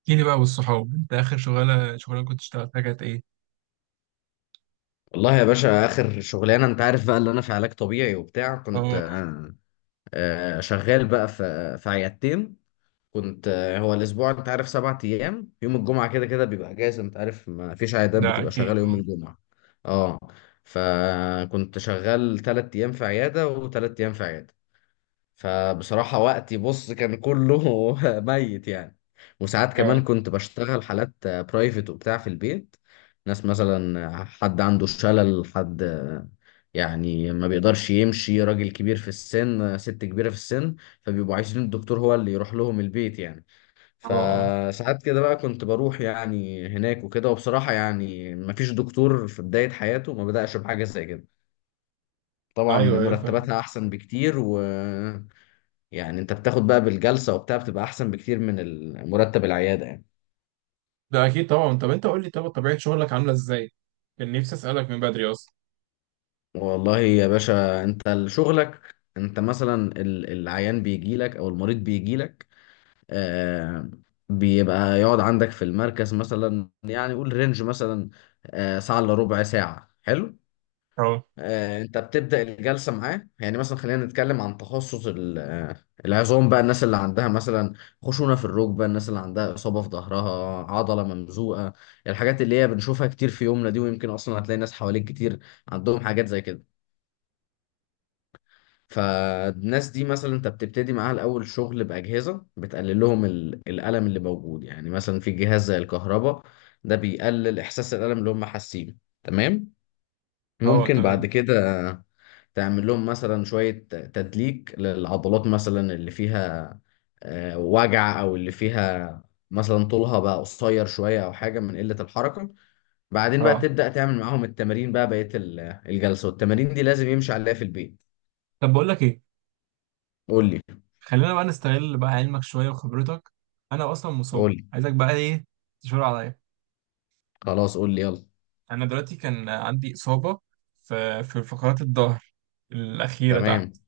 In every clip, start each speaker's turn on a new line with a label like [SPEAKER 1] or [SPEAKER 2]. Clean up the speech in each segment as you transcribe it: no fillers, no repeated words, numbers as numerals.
[SPEAKER 1] احكي لي بقى والصحاب، انت اخر شغاله كنت اشتغلتها كانت ايه؟
[SPEAKER 2] والله يا باشا، اخر شغلانه انت عارف بقى اللي انا في علاج طبيعي وبتاع.
[SPEAKER 1] اه.
[SPEAKER 2] كنت
[SPEAKER 1] اه.
[SPEAKER 2] شغال بقى في عيادتين. كنت هو الاسبوع انت عارف 7 ايام، يوم الجمعه كده كده بيبقى اجازه، انت عارف ما فيش عيادات
[SPEAKER 1] ده
[SPEAKER 2] بتبقى
[SPEAKER 1] اكيد.
[SPEAKER 2] شغاله يوم
[SPEAKER 1] اه.
[SPEAKER 2] الجمعه. اه. فكنت شغال 3 ايام في عياده وثلاث ايام في عياده. فبصراحة وقتي بص كان كله ميت يعني. وساعات كمان
[SPEAKER 1] اه.
[SPEAKER 2] كنت بشتغل حالات برايفت وبتاع في البيت. ناس مثلا حد عنده شلل، حد يعني ما بيقدرش يمشي، راجل كبير في السن، ست كبيرة في السن، فبيبقوا عايزين الدكتور هو اللي يروح لهم البيت يعني.
[SPEAKER 1] اه.
[SPEAKER 2] فساعات كده بقى كنت بروح يعني هناك وكده. وبصراحة يعني ما فيش دكتور في بداية حياته ما بدأش بحاجة زي كده.
[SPEAKER 1] اه.
[SPEAKER 2] طبعا
[SPEAKER 1] ايوه ايوه، فاهم.
[SPEAKER 2] مرتباتها أحسن بكتير، و يعني انت بتاخد بقى بالجلسة وبتاع، بتبقى احسن بكتير من مرتب العيادة يعني.
[SPEAKER 1] ده اكيد طبعا. طب انت قول لي، طبيعه شغلك عامله ازاي؟ كان نفسي اسالك من بدري اصلا.
[SPEAKER 2] والله يا باشا، انت شغلك انت مثلا العيان بيجي لك او المريض بيجي لك. آه بيبقى يقعد عندك في المركز مثلا يعني، قول رينج مثلا، ساعة الا ربع ساعة، حلو.
[SPEAKER 1] اه.
[SPEAKER 2] انت بتبدأ الجلسة معاه يعني، مثلا خلينا نتكلم عن تخصص العظام بقى، الناس اللي عندها مثلا خشونة في الركبة، الناس اللي عندها إصابة في ظهرها، عضلة ممزوقة، الحاجات اللي هي بنشوفها كتير في يومنا دي، ويمكن أصلا هتلاقي ناس حواليك كتير عندهم حاجات زي كده. فالناس دي مثلا انت بتبتدي معاها الأول شغل بأجهزة بتقلل لهم الألم اللي موجود، يعني مثلا في جهاز زي الكهرباء، ده بيقلل إحساس الألم اللي هم حاسينه. تمام.
[SPEAKER 1] اه.
[SPEAKER 2] ممكن
[SPEAKER 1] تمام.
[SPEAKER 2] بعد كده تعمل لهم مثلا شوية تدليك للعضلات مثلا اللي فيها وجع، أو اللي فيها مثلا طولها بقى قصير شوية أو حاجة من قلة الحركة. بعدين بقى
[SPEAKER 1] اه.
[SPEAKER 2] تبدأ تعمل معاهم التمارين بقى بقية الجلسة، والتمارين دي لازم يمشي عليها في البيت.
[SPEAKER 1] طب بقول لك ايه،
[SPEAKER 2] قول لي.
[SPEAKER 1] خلينا بقى نستغل بقى علمك شويه وخبرتك. انا اصلا مصاب،
[SPEAKER 2] قول لي.
[SPEAKER 1] عايزك بقى ايه، تشاور عليا.
[SPEAKER 2] خلاص قول لي يلا.
[SPEAKER 1] انا دلوقتي كان عندي اصابه في فقرات الظهر الاخيره تحت.
[SPEAKER 2] تمام.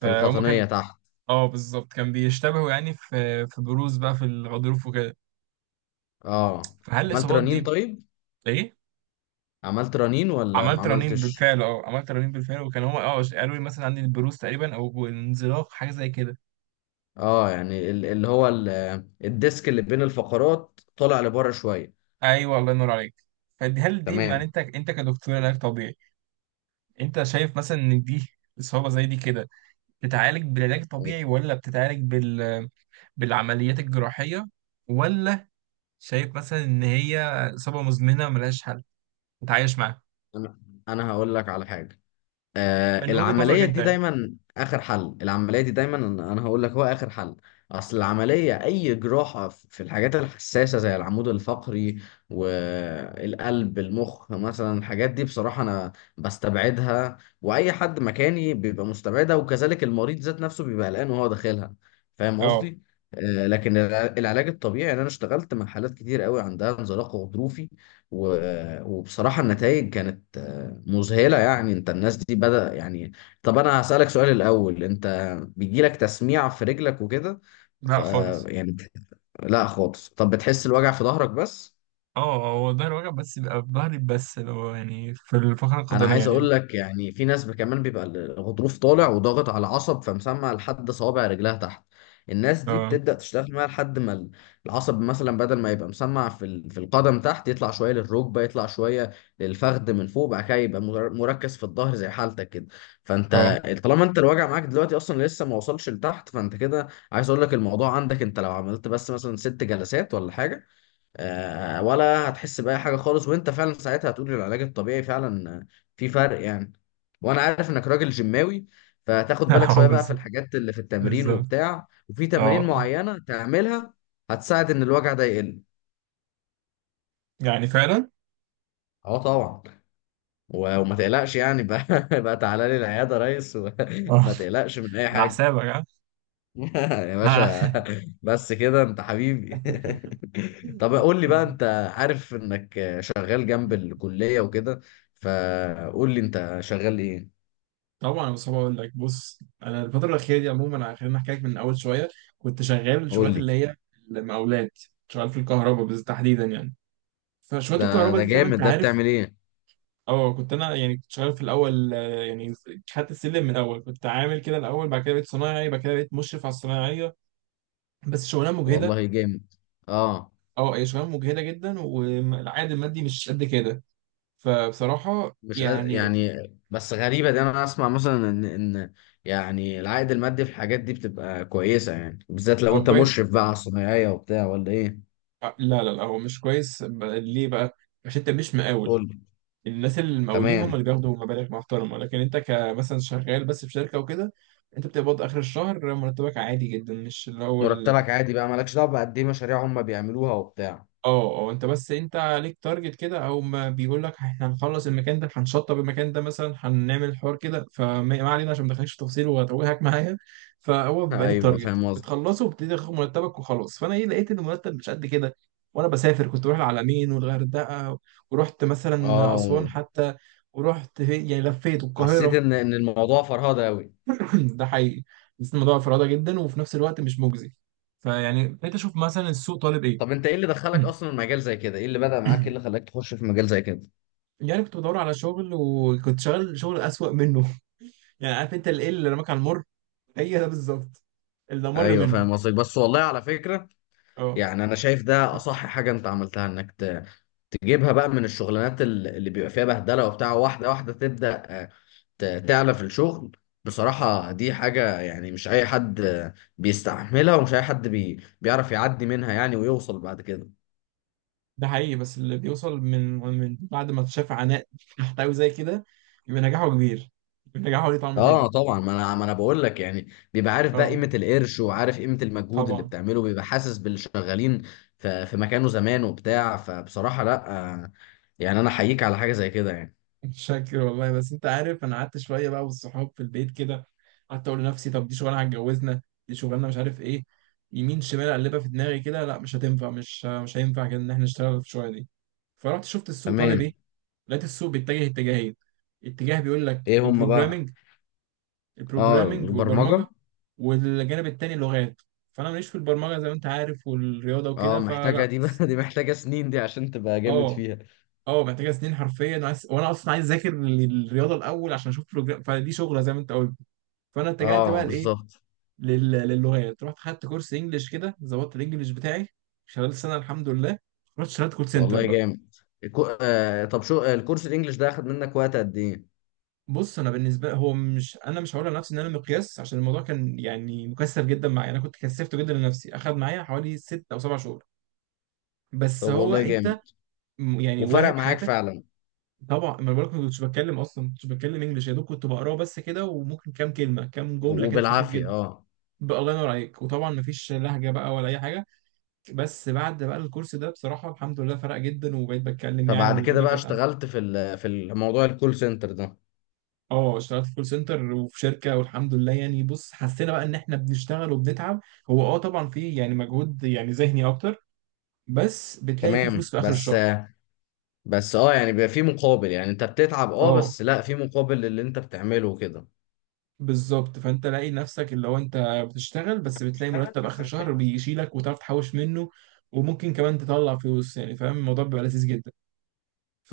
[SPEAKER 2] في
[SPEAKER 1] فهم
[SPEAKER 2] القطنية
[SPEAKER 1] كان
[SPEAKER 2] تحت.
[SPEAKER 1] اه بالظبط، كان بيشتبهوا يعني في بروز بقى في الغضروف وكده.
[SPEAKER 2] اه
[SPEAKER 1] فهل
[SPEAKER 2] عملت
[SPEAKER 1] الاصابات
[SPEAKER 2] رنين،
[SPEAKER 1] دي
[SPEAKER 2] طيب
[SPEAKER 1] ايه؟
[SPEAKER 2] عملت رنين ولا ما
[SPEAKER 1] عملت رنين
[SPEAKER 2] عملتش.
[SPEAKER 1] بالفعل. اه، عملت رنين بالفعل، وكان هما اه قالوا لي مثلا عندي البروز تقريبا او انزلاق حاجه زي كده.
[SPEAKER 2] اه يعني اللي هو الديسك اللي بين الفقرات طالع لبره شوية.
[SPEAKER 1] ايوه الله ينور عليك. فدي هل دي يعني
[SPEAKER 2] تمام.
[SPEAKER 1] انت كدكتور علاج طبيعي، انت شايف مثلا ان دي اصابه زي دي كده بتتعالج بالعلاج الطبيعي، ولا بتتعالج بالعمليات الجراحيه، ولا شايف مثلا ان هي اصابه مزمنه ملهاش حل، تتعايش معاها؟
[SPEAKER 2] انا أنا هقول لك على حاجه.
[SPEAKER 1] من وجهه نظرك
[SPEAKER 2] العمليه
[SPEAKER 1] انت
[SPEAKER 2] دي
[SPEAKER 1] يعني.
[SPEAKER 2] دايما اخر حل، العمليه دي دايما، انا هقول لك هو اخر حل. اصل العمليه، اي جراحه في الحاجات الحساسه زي العمود الفقري والقلب، المخ مثلا، الحاجات دي بصراحه انا بستبعدها، واي حد مكاني بيبقى مستبعدها، وكذلك المريض ذات نفسه بيبقى قلقان وهو داخلها. فاهم
[SPEAKER 1] اه.
[SPEAKER 2] قصدي؟ لكن العلاج الطبيعي، يعني انا اشتغلت مع حالات كتير قوي عندها انزلاق غضروفي، و- وبصراحه النتائج كانت مذهلة يعني. انت الناس دي بدأ يعني. طب انا هسألك سؤال الأول، انت بيجيلك تسميع في رجلك وكده؟ ف
[SPEAKER 1] لا خالص.
[SPEAKER 2] يعني لا خالص، طب بتحس الوجع في ظهرك بس؟
[SPEAKER 1] اه هو ظهر، وجع بس بيبقى في ظهري بس اللي هو يعني في الفقرة
[SPEAKER 2] انا
[SPEAKER 1] القطنية
[SPEAKER 2] عايز
[SPEAKER 1] دي.
[SPEAKER 2] اقول لك يعني في ناس كمان بيبقى الغضروف طالع وضاغط على العصب، فمسمع لحد صوابع رجلها تحت. الناس دي
[SPEAKER 1] اه.
[SPEAKER 2] بتبدأ تشتغل معاها لحد ما العصب مثلا بدل ما يبقى مسمع في في القدم تحت، يطلع شويه للركبه، يطلع شويه للفخذ من فوق، بعد كده يبقى مركز في الظهر زي حالتك كده.
[SPEAKER 1] اه.
[SPEAKER 2] فانت طالما انت الوجع معاك دلوقتي اصلا لسه ما وصلش لتحت، فانت كده عايز اقول لك الموضوع عندك، انت لو عملت بس مثلا 6 جلسات ولا حاجه، ولا هتحس بأي حاجة خالص، وانت فعلا ساعتها هتقول إن العلاج الطبيعي فعلا في فرق يعني. وانا عارف انك راجل جيماوي، فهتاخد بالك شوية
[SPEAKER 1] اه.
[SPEAKER 2] بقى في
[SPEAKER 1] بس
[SPEAKER 2] الحاجات اللي في التمرين
[SPEAKER 1] بالظبط.
[SPEAKER 2] وبتاع، وفي
[SPEAKER 1] اه.
[SPEAKER 2] تمارين
[SPEAKER 1] آه.
[SPEAKER 2] معينة تعملها هتساعد ان الوجع ده يقل.
[SPEAKER 1] يعني فعلا.
[SPEAKER 2] اه طبعا. و- وما تقلقش يعني بقى بقى تعالى لي العيادة يا ريس،
[SPEAKER 1] اه.
[SPEAKER 2] وما تقلقش من اي
[SPEAKER 1] على
[SPEAKER 2] حاجة.
[SPEAKER 1] حسابك ها.
[SPEAKER 2] يا
[SPEAKER 1] لا على
[SPEAKER 2] باشا.
[SPEAKER 1] حسابك.
[SPEAKER 2] بس كده انت حبيبي. طب قول لي
[SPEAKER 1] آه.
[SPEAKER 2] بقى، انت عارف انك شغال جنب الكلية وكده، فقول لي انت شغال ايه.
[SPEAKER 1] طبعا يا مصطفى، اقول لك بص، انا الفتره الاخيره دي عموما، خلينا احكي لك من اول شويه. كنت شغال
[SPEAKER 2] قول
[SPEAKER 1] الشغلات
[SPEAKER 2] لي.
[SPEAKER 1] اللي هي المقاولات. شغال في الكهرباء بالتحديدا يعني. فشغلات
[SPEAKER 2] ده
[SPEAKER 1] الكهرباء
[SPEAKER 2] ده
[SPEAKER 1] دي زي ما انت
[SPEAKER 2] جامد، ده
[SPEAKER 1] عارف.
[SPEAKER 2] بتعمل ايه؟
[SPEAKER 1] اه كنت انا يعني كنت شغال في الاول، يعني خدت السلم من الاول، كنت عامل كده الاول، بعد كده بقيت صنايعي، بعد كده بقيت مشرف على الصنايعيه. بس شغلانه مجهده.
[SPEAKER 2] والله جامد. اه
[SPEAKER 1] اه هي شغلانه مجهده جدا، والعائد المادي مش قد كده. فبصراحه
[SPEAKER 2] مش قاد-
[SPEAKER 1] يعني.
[SPEAKER 2] يعني، بس غريبة دي، انا اسمع مثلا ان يعني العائد المادي في الحاجات دي بتبقى كويسة يعني، بالذات لو
[SPEAKER 1] هو
[SPEAKER 2] انت
[SPEAKER 1] كويس؟
[SPEAKER 2] مشرف بقى على الصنايعية وبتاع، ولا ايه؟
[SPEAKER 1] لا لا لا، هو مش كويس ليه بقى؟ عشان انت مش مقاول.
[SPEAKER 2] قول لي.
[SPEAKER 1] الناس المقاولين هم
[SPEAKER 2] تمام.
[SPEAKER 1] اللي بياخدوا مبالغ محترمه، لكن انت كمثلا شغال بس في شركه وكده. انت بتقبض اخر الشهر مرتبك عادي جدا، مش اللي هو.
[SPEAKER 2] مرتبك عادي بقى، مالكش دعوة بقد ايه مشاريع هم بيعملوها وبتاع.
[SPEAKER 1] اه. اه انت بس انت عليك تارجت كده، او ما بيقول لك احنا هنخلص المكان ده، هنشطب المكان ده مثلا، هنعمل حوار كده، فما ما علينا عشان ما ادخلكش في تفاصيل واتوهك معايا. فهو بيبقى ليك
[SPEAKER 2] ايوه
[SPEAKER 1] تارجت
[SPEAKER 2] فاهم قصدي.
[SPEAKER 1] بتخلصه وبتبتدي تاخد مرتبك وخلاص. فانا ايه، لقيت ان المرتب مش قد كده. وانا بسافر كنت بروح العلمين والغردقه، ورحت مثلا
[SPEAKER 2] اه
[SPEAKER 1] اسوان حتى، ورحت يعني لفيت
[SPEAKER 2] حسيت
[SPEAKER 1] القاهره.
[SPEAKER 2] ان الموضوع فرهده قوي.
[SPEAKER 1] ده حقيقي، بس الموضوع فرادة جدا، وفي نفس الوقت مش مجزي. فيعني بقيت اشوف مثلا السوق طالب ايه.
[SPEAKER 2] طب انت ايه اللي دخلك اصلا مجال زي كده؟ ايه اللي بدأ معاك؟ ايه اللي خلاك تخش في مجال زي كده؟
[SPEAKER 1] يعني كنت بدور على شغل، وكنت شغال شغل أسوأ منه. يعني عارف انت الايه اللي رماك على المر، هي ده بالظبط اللي مر
[SPEAKER 2] ايوه
[SPEAKER 1] منه.
[SPEAKER 2] فاهم قصدك، بس والله على فكره
[SPEAKER 1] اه
[SPEAKER 2] يعني انا شايف ده اصح حاجه انت عملتها، انك تجيبها بقى من الشغلانات اللي بيبقى فيها بهدله وبتاع، واحده واحده تبدأ تعلى في الشغل. بصراحه دي حاجه يعني مش اي حد بيستحملها، ومش اي حد بيعرف يعدي منها يعني ويوصل بعد كده.
[SPEAKER 1] ده حقيقي، بس اللي بيوصل من بعد ما شاف عناء تحتوي زي كده، يبقى نجاحه كبير، يبقى نجاحه ليه طعم
[SPEAKER 2] اه
[SPEAKER 1] تاني.
[SPEAKER 2] طبعا، ما انا بقول لك يعني بيبقى عارف بقى
[SPEAKER 1] اه
[SPEAKER 2] قيمه القرش، وعارف قيمه المجهود اللي
[SPEAKER 1] طبعا.
[SPEAKER 2] بتعمله، بيبقى حاسس باللي شغالين في مكانه زمان وبتاع. فبصراحه لا، آه، يعني انا احييك على حاجه زي كده يعني.
[SPEAKER 1] شاكر والله، بس انت عارف انا قعدت شويه بقى والصحاب في البيت كده، قعدت اقول لنفسي طب دي شغلانه هتجوزنا؟ دي شغلانه مش عارف ايه. يمين شمال اقلبها في دماغي كده، لا مش هتنفع، مش هينفع كده ان احنا نشتغل في الشغلانه دي. فرحت شفت السوق طالب
[SPEAKER 2] تمام.
[SPEAKER 1] ايه، لقيت السوق بيتجه اتجاهين. اتجاه بيقول لك
[SPEAKER 2] ايه هم بقى؟
[SPEAKER 1] البروجرامنج.
[SPEAKER 2] اه
[SPEAKER 1] البروجرامنج والبرمجه.
[SPEAKER 2] البرمجه.
[SPEAKER 1] والجانب التاني لغات. فانا ماليش في البرمجه زي ما انت عارف والرياضه
[SPEAKER 2] اه
[SPEAKER 1] وكده،
[SPEAKER 2] محتاجه
[SPEAKER 1] فلا.
[SPEAKER 2] دي بقى دي محتاجه سنين دي، عشان تبقى جامد
[SPEAKER 1] اه.
[SPEAKER 2] فيها.
[SPEAKER 1] اه محتاجه سنين حرفيا، وانا اصلا عايز اذاكر للرياضه الاول عشان اشوف بروجرام، فدي شغله زي ما انت قلت. فانا اتجهت
[SPEAKER 2] اه
[SPEAKER 1] بقى لايه،
[SPEAKER 2] بالظبط.
[SPEAKER 1] للغات. رحت خدت كورس انجلش كده، ظبطت الانجليش بتاعي خلال السنه الحمد لله. رحت اشتغلت كول سنتر
[SPEAKER 2] والله
[SPEAKER 1] بقى.
[SPEAKER 2] جامد. طب شو آه، الكورس الانجليش ده اخد منك وقت قد ايه؟
[SPEAKER 1] بص انا بالنسبه، هو مش انا مش هقول لنفسي ان انا مقياس، عشان الموضوع كان يعني مكثف جدا معايا، انا كنت كثفته جدا لنفسي، اخذ معايا حوالي 6 او 7 شهور. بس
[SPEAKER 2] طب
[SPEAKER 1] هو
[SPEAKER 2] والله جامد.
[SPEAKER 1] انت يعني
[SPEAKER 2] وفرق
[SPEAKER 1] واهب
[SPEAKER 2] معاك
[SPEAKER 1] حياتك.
[SPEAKER 2] فعلا.
[SPEAKER 1] طبعا ما أنا بقولك، ما كنتش بتكلم اصلا، ما كنتش بتكلم انجلش، يا دوب كنت بقراه بس كده، وممكن كام كلمه كام
[SPEAKER 2] و-
[SPEAKER 1] جمله كده، خفيف
[SPEAKER 2] وبالعافيه
[SPEAKER 1] جدا.
[SPEAKER 2] اه.
[SPEAKER 1] بقى الله ينور عليك، وطبعا ما فيش لهجه بقى ولا اي حاجه. بس بعد بقى الكورس ده بصراحه الحمد لله، فرق جدا، وبقيت بتكلم يعني
[SPEAKER 2] فبعد كده
[SPEAKER 1] والدنيا
[SPEAKER 2] بقى
[SPEAKER 1] كانت عندي.
[SPEAKER 2] اشتغلت في في الموضوع الكول سنتر ده.
[SPEAKER 1] اه اشتغلت في كول سنتر وفي شركه والحمد لله يعني. بص حسينا بقى ان احنا بنشتغل وبنتعب. هو اه طبعا في يعني مجهود يعني ذهني اكتر، بس بتلاقي فيه
[SPEAKER 2] تمام.
[SPEAKER 1] فلوس في اخر
[SPEAKER 2] بس
[SPEAKER 1] الشهر.
[SPEAKER 2] بس اه يعني بيبقى في مقابل، يعني انت بتتعب، اه
[SPEAKER 1] اه
[SPEAKER 2] بس لا في مقابل للي انت بتعمله كده.
[SPEAKER 1] بالظبط، فانت لاقي نفسك اللي هو انت بتشتغل، بس بتلاقي
[SPEAKER 2] اشتغل
[SPEAKER 1] مرتب اخر
[SPEAKER 2] بس
[SPEAKER 1] الشهر
[SPEAKER 2] بتلاقي.
[SPEAKER 1] بيشيلك وتعرف تحوش منه، وممكن كمان تطلع فلوس يعني، فاهم، الموضوع بيبقى لذيذ جدا.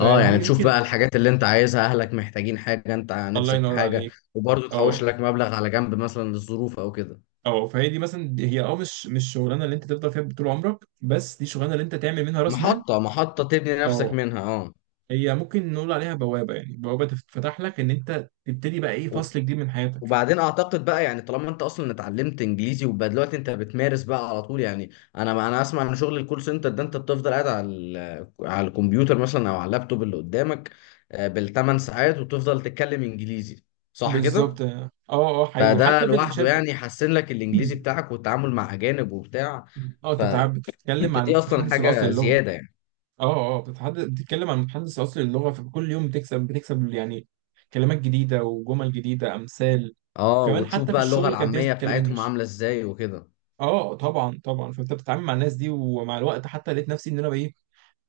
[SPEAKER 2] اه يعني تشوف
[SPEAKER 1] يمكن.
[SPEAKER 2] بقى الحاجات اللي انت عايزها، اهلك محتاجين حاجة، انت
[SPEAKER 1] الله
[SPEAKER 2] نفسك في
[SPEAKER 1] ينور
[SPEAKER 2] حاجة،
[SPEAKER 1] عليك.
[SPEAKER 2] وبرضه تحوش
[SPEAKER 1] اه.
[SPEAKER 2] لك مبلغ على جنب مثلا للظروف او كده.
[SPEAKER 1] اه فهي دي مثلا، دي هي اه مش الشغلانه اللي انت تفضل فيها طول عمرك، بس دي شغلانه اللي انت تعمل منها راس مال.
[SPEAKER 2] محطة محطة تبني نفسك
[SPEAKER 1] اه
[SPEAKER 2] منها اه.
[SPEAKER 1] هي ممكن نقول عليها بوابه، يعني بوابه تفتح لك ان انت تبتدي بقى ايه فصل جديد من حياتك.
[SPEAKER 2] وبعدين اعتقد بقى يعني طالما انت اصلا اتعلمت انجليزي وبقى دلوقتي انت بتمارس بقى على طول يعني. انا اسمع ان شغل الكول سنتر ده انت بتفضل قاعد على على الكمبيوتر مثلا او على اللابتوب اللي قدامك بال 8 ساعات وتفضل تتكلم انجليزي، صح كده؟
[SPEAKER 1] بالظبط. اه. اه حقيقي،
[SPEAKER 2] فده
[SPEAKER 1] حتى في
[SPEAKER 2] لوحده
[SPEAKER 1] الشركه.
[SPEAKER 2] يعني يحسن لك الانجليزي بتاعك والتعامل مع اجانب وبتاع.
[SPEAKER 1] اه انت بتتكلم
[SPEAKER 2] فانت
[SPEAKER 1] عن
[SPEAKER 2] دي اصلا
[SPEAKER 1] المتحدث الاصلي
[SPEAKER 2] حاجة
[SPEAKER 1] للغه.
[SPEAKER 2] زيادة يعني.
[SPEAKER 1] اه. اه بتتكلم عن متحدث اصلي للغه، فكل يوم بتكسب بتكسب يعني كلمات جديده وجمل جديده، امثال.
[SPEAKER 2] اه
[SPEAKER 1] وكمان
[SPEAKER 2] وتشوف
[SPEAKER 1] حتى في
[SPEAKER 2] بقى اللغة
[SPEAKER 1] الشغل كان في ناس
[SPEAKER 2] العامية
[SPEAKER 1] بتتكلم
[SPEAKER 2] بتاعتهم
[SPEAKER 1] انجلش.
[SPEAKER 2] عاملة ازاي وكده.
[SPEAKER 1] اه. اه، طبعا طبعا، فانت بتتعامل مع الناس دي، ومع الوقت حتى لقيت نفسي ان انا بايه،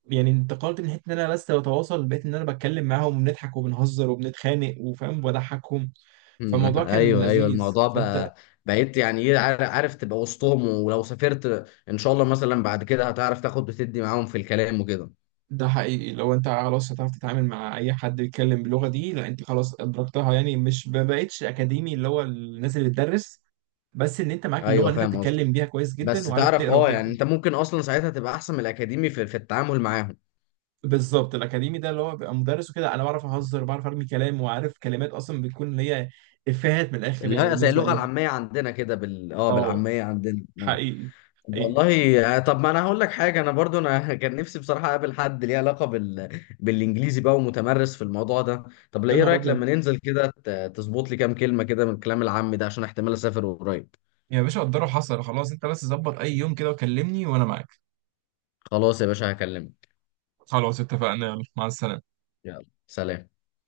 [SPEAKER 1] يعني انتقلت من حته ان انا بس بتواصل، بقيت ان انا بتكلم معاهم وبنضحك وبنهزر وبنتخانق، وفاهم وبضحكهم،
[SPEAKER 2] مم.
[SPEAKER 1] فالموضوع كان
[SPEAKER 2] ايوه، ايوه
[SPEAKER 1] لذيذ.
[SPEAKER 2] الموضوع
[SPEAKER 1] فانت
[SPEAKER 2] بقى. بقيت يعني ايه عارف تبقى وسطهم، ولو سافرت ان شاء الله مثلا بعد كده هتعرف تاخد وتدي معاهم في الكلام وكده.
[SPEAKER 1] ده حقيقي، لو انت خلاص هتعرف تتعامل مع اي حد بيتكلم باللغه دي، لا انت خلاص ادركتها، يعني مش، ما بقتش اكاديمي اللي هو الناس اللي بتدرس، بس ان انت معاك اللغه
[SPEAKER 2] ايوه
[SPEAKER 1] اللي انت
[SPEAKER 2] فاهم قصدي.
[SPEAKER 1] بتتكلم بيها كويس
[SPEAKER 2] بس
[SPEAKER 1] جدا، وعارف
[SPEAKER 2] تعرف
[SPEAKER 1] تقرا
[SPEAKER 2] اه يعني
[SPEAKER 1] وتكتب.
[SPEAKER 2] انت ممكن اصلا ساعتها تبقى احسن من الاكاديمي في التعامل معاهم.
[SPEAKER 1] بالظبط. الاكاديمي ده اللي هو بيبقى مدرس وكده، انا بعرف اهزر، بعرف ارمي كلام، وعارف كلمات اصلا بتكون اللي هي افيهات من الاخر
[SPEAKER 2] اللي
[SPEAKER 1] يعني
[SPEAKER 2] هي زي
[SPEAKER 1] بالنسبه
[SPEAKER 2] اللغه
[SPEAKER 1] ليهم.
[SPEAKER 2] العاميه عندنا كده،
[SPEAKER 1] اه
[SPEAKER 2] بالعاميه عندنا.
[SPEAKER 1] حقيقي. حقيقي.
[SPEAKER 2] والله طب ما انا هقول لك حاجه، انا برضو انا كان نفسي بصراحه اقابل حد ليه علاقه بالانجليزي بقى ومتمرس في الموضوع ده. طب لا،
[SPEAKER 1] يا
[SPEAKER 2] ايه
[SPEAKER 1] نهار
[SPEAKER 2] رايك
[SPEAKER 1] ابيض.
[SPEAKER 2] لما ننزل كده تظبط لي كام كلمه كده من الكلام العام ده، عشان احتمال اسافر قريب.
[SPEAKER 1] يا باشا قدره، حصل، خلاص انت بس ظبط اي يوم كده وكلمني وانا معاك.
[SPEAKER 2] خلاص يا باشا هكلمك.
[SPEAKER 1] خلاص اتفقنا، يلا مع السلامه.
[SPEAKER 2] يلا سلام.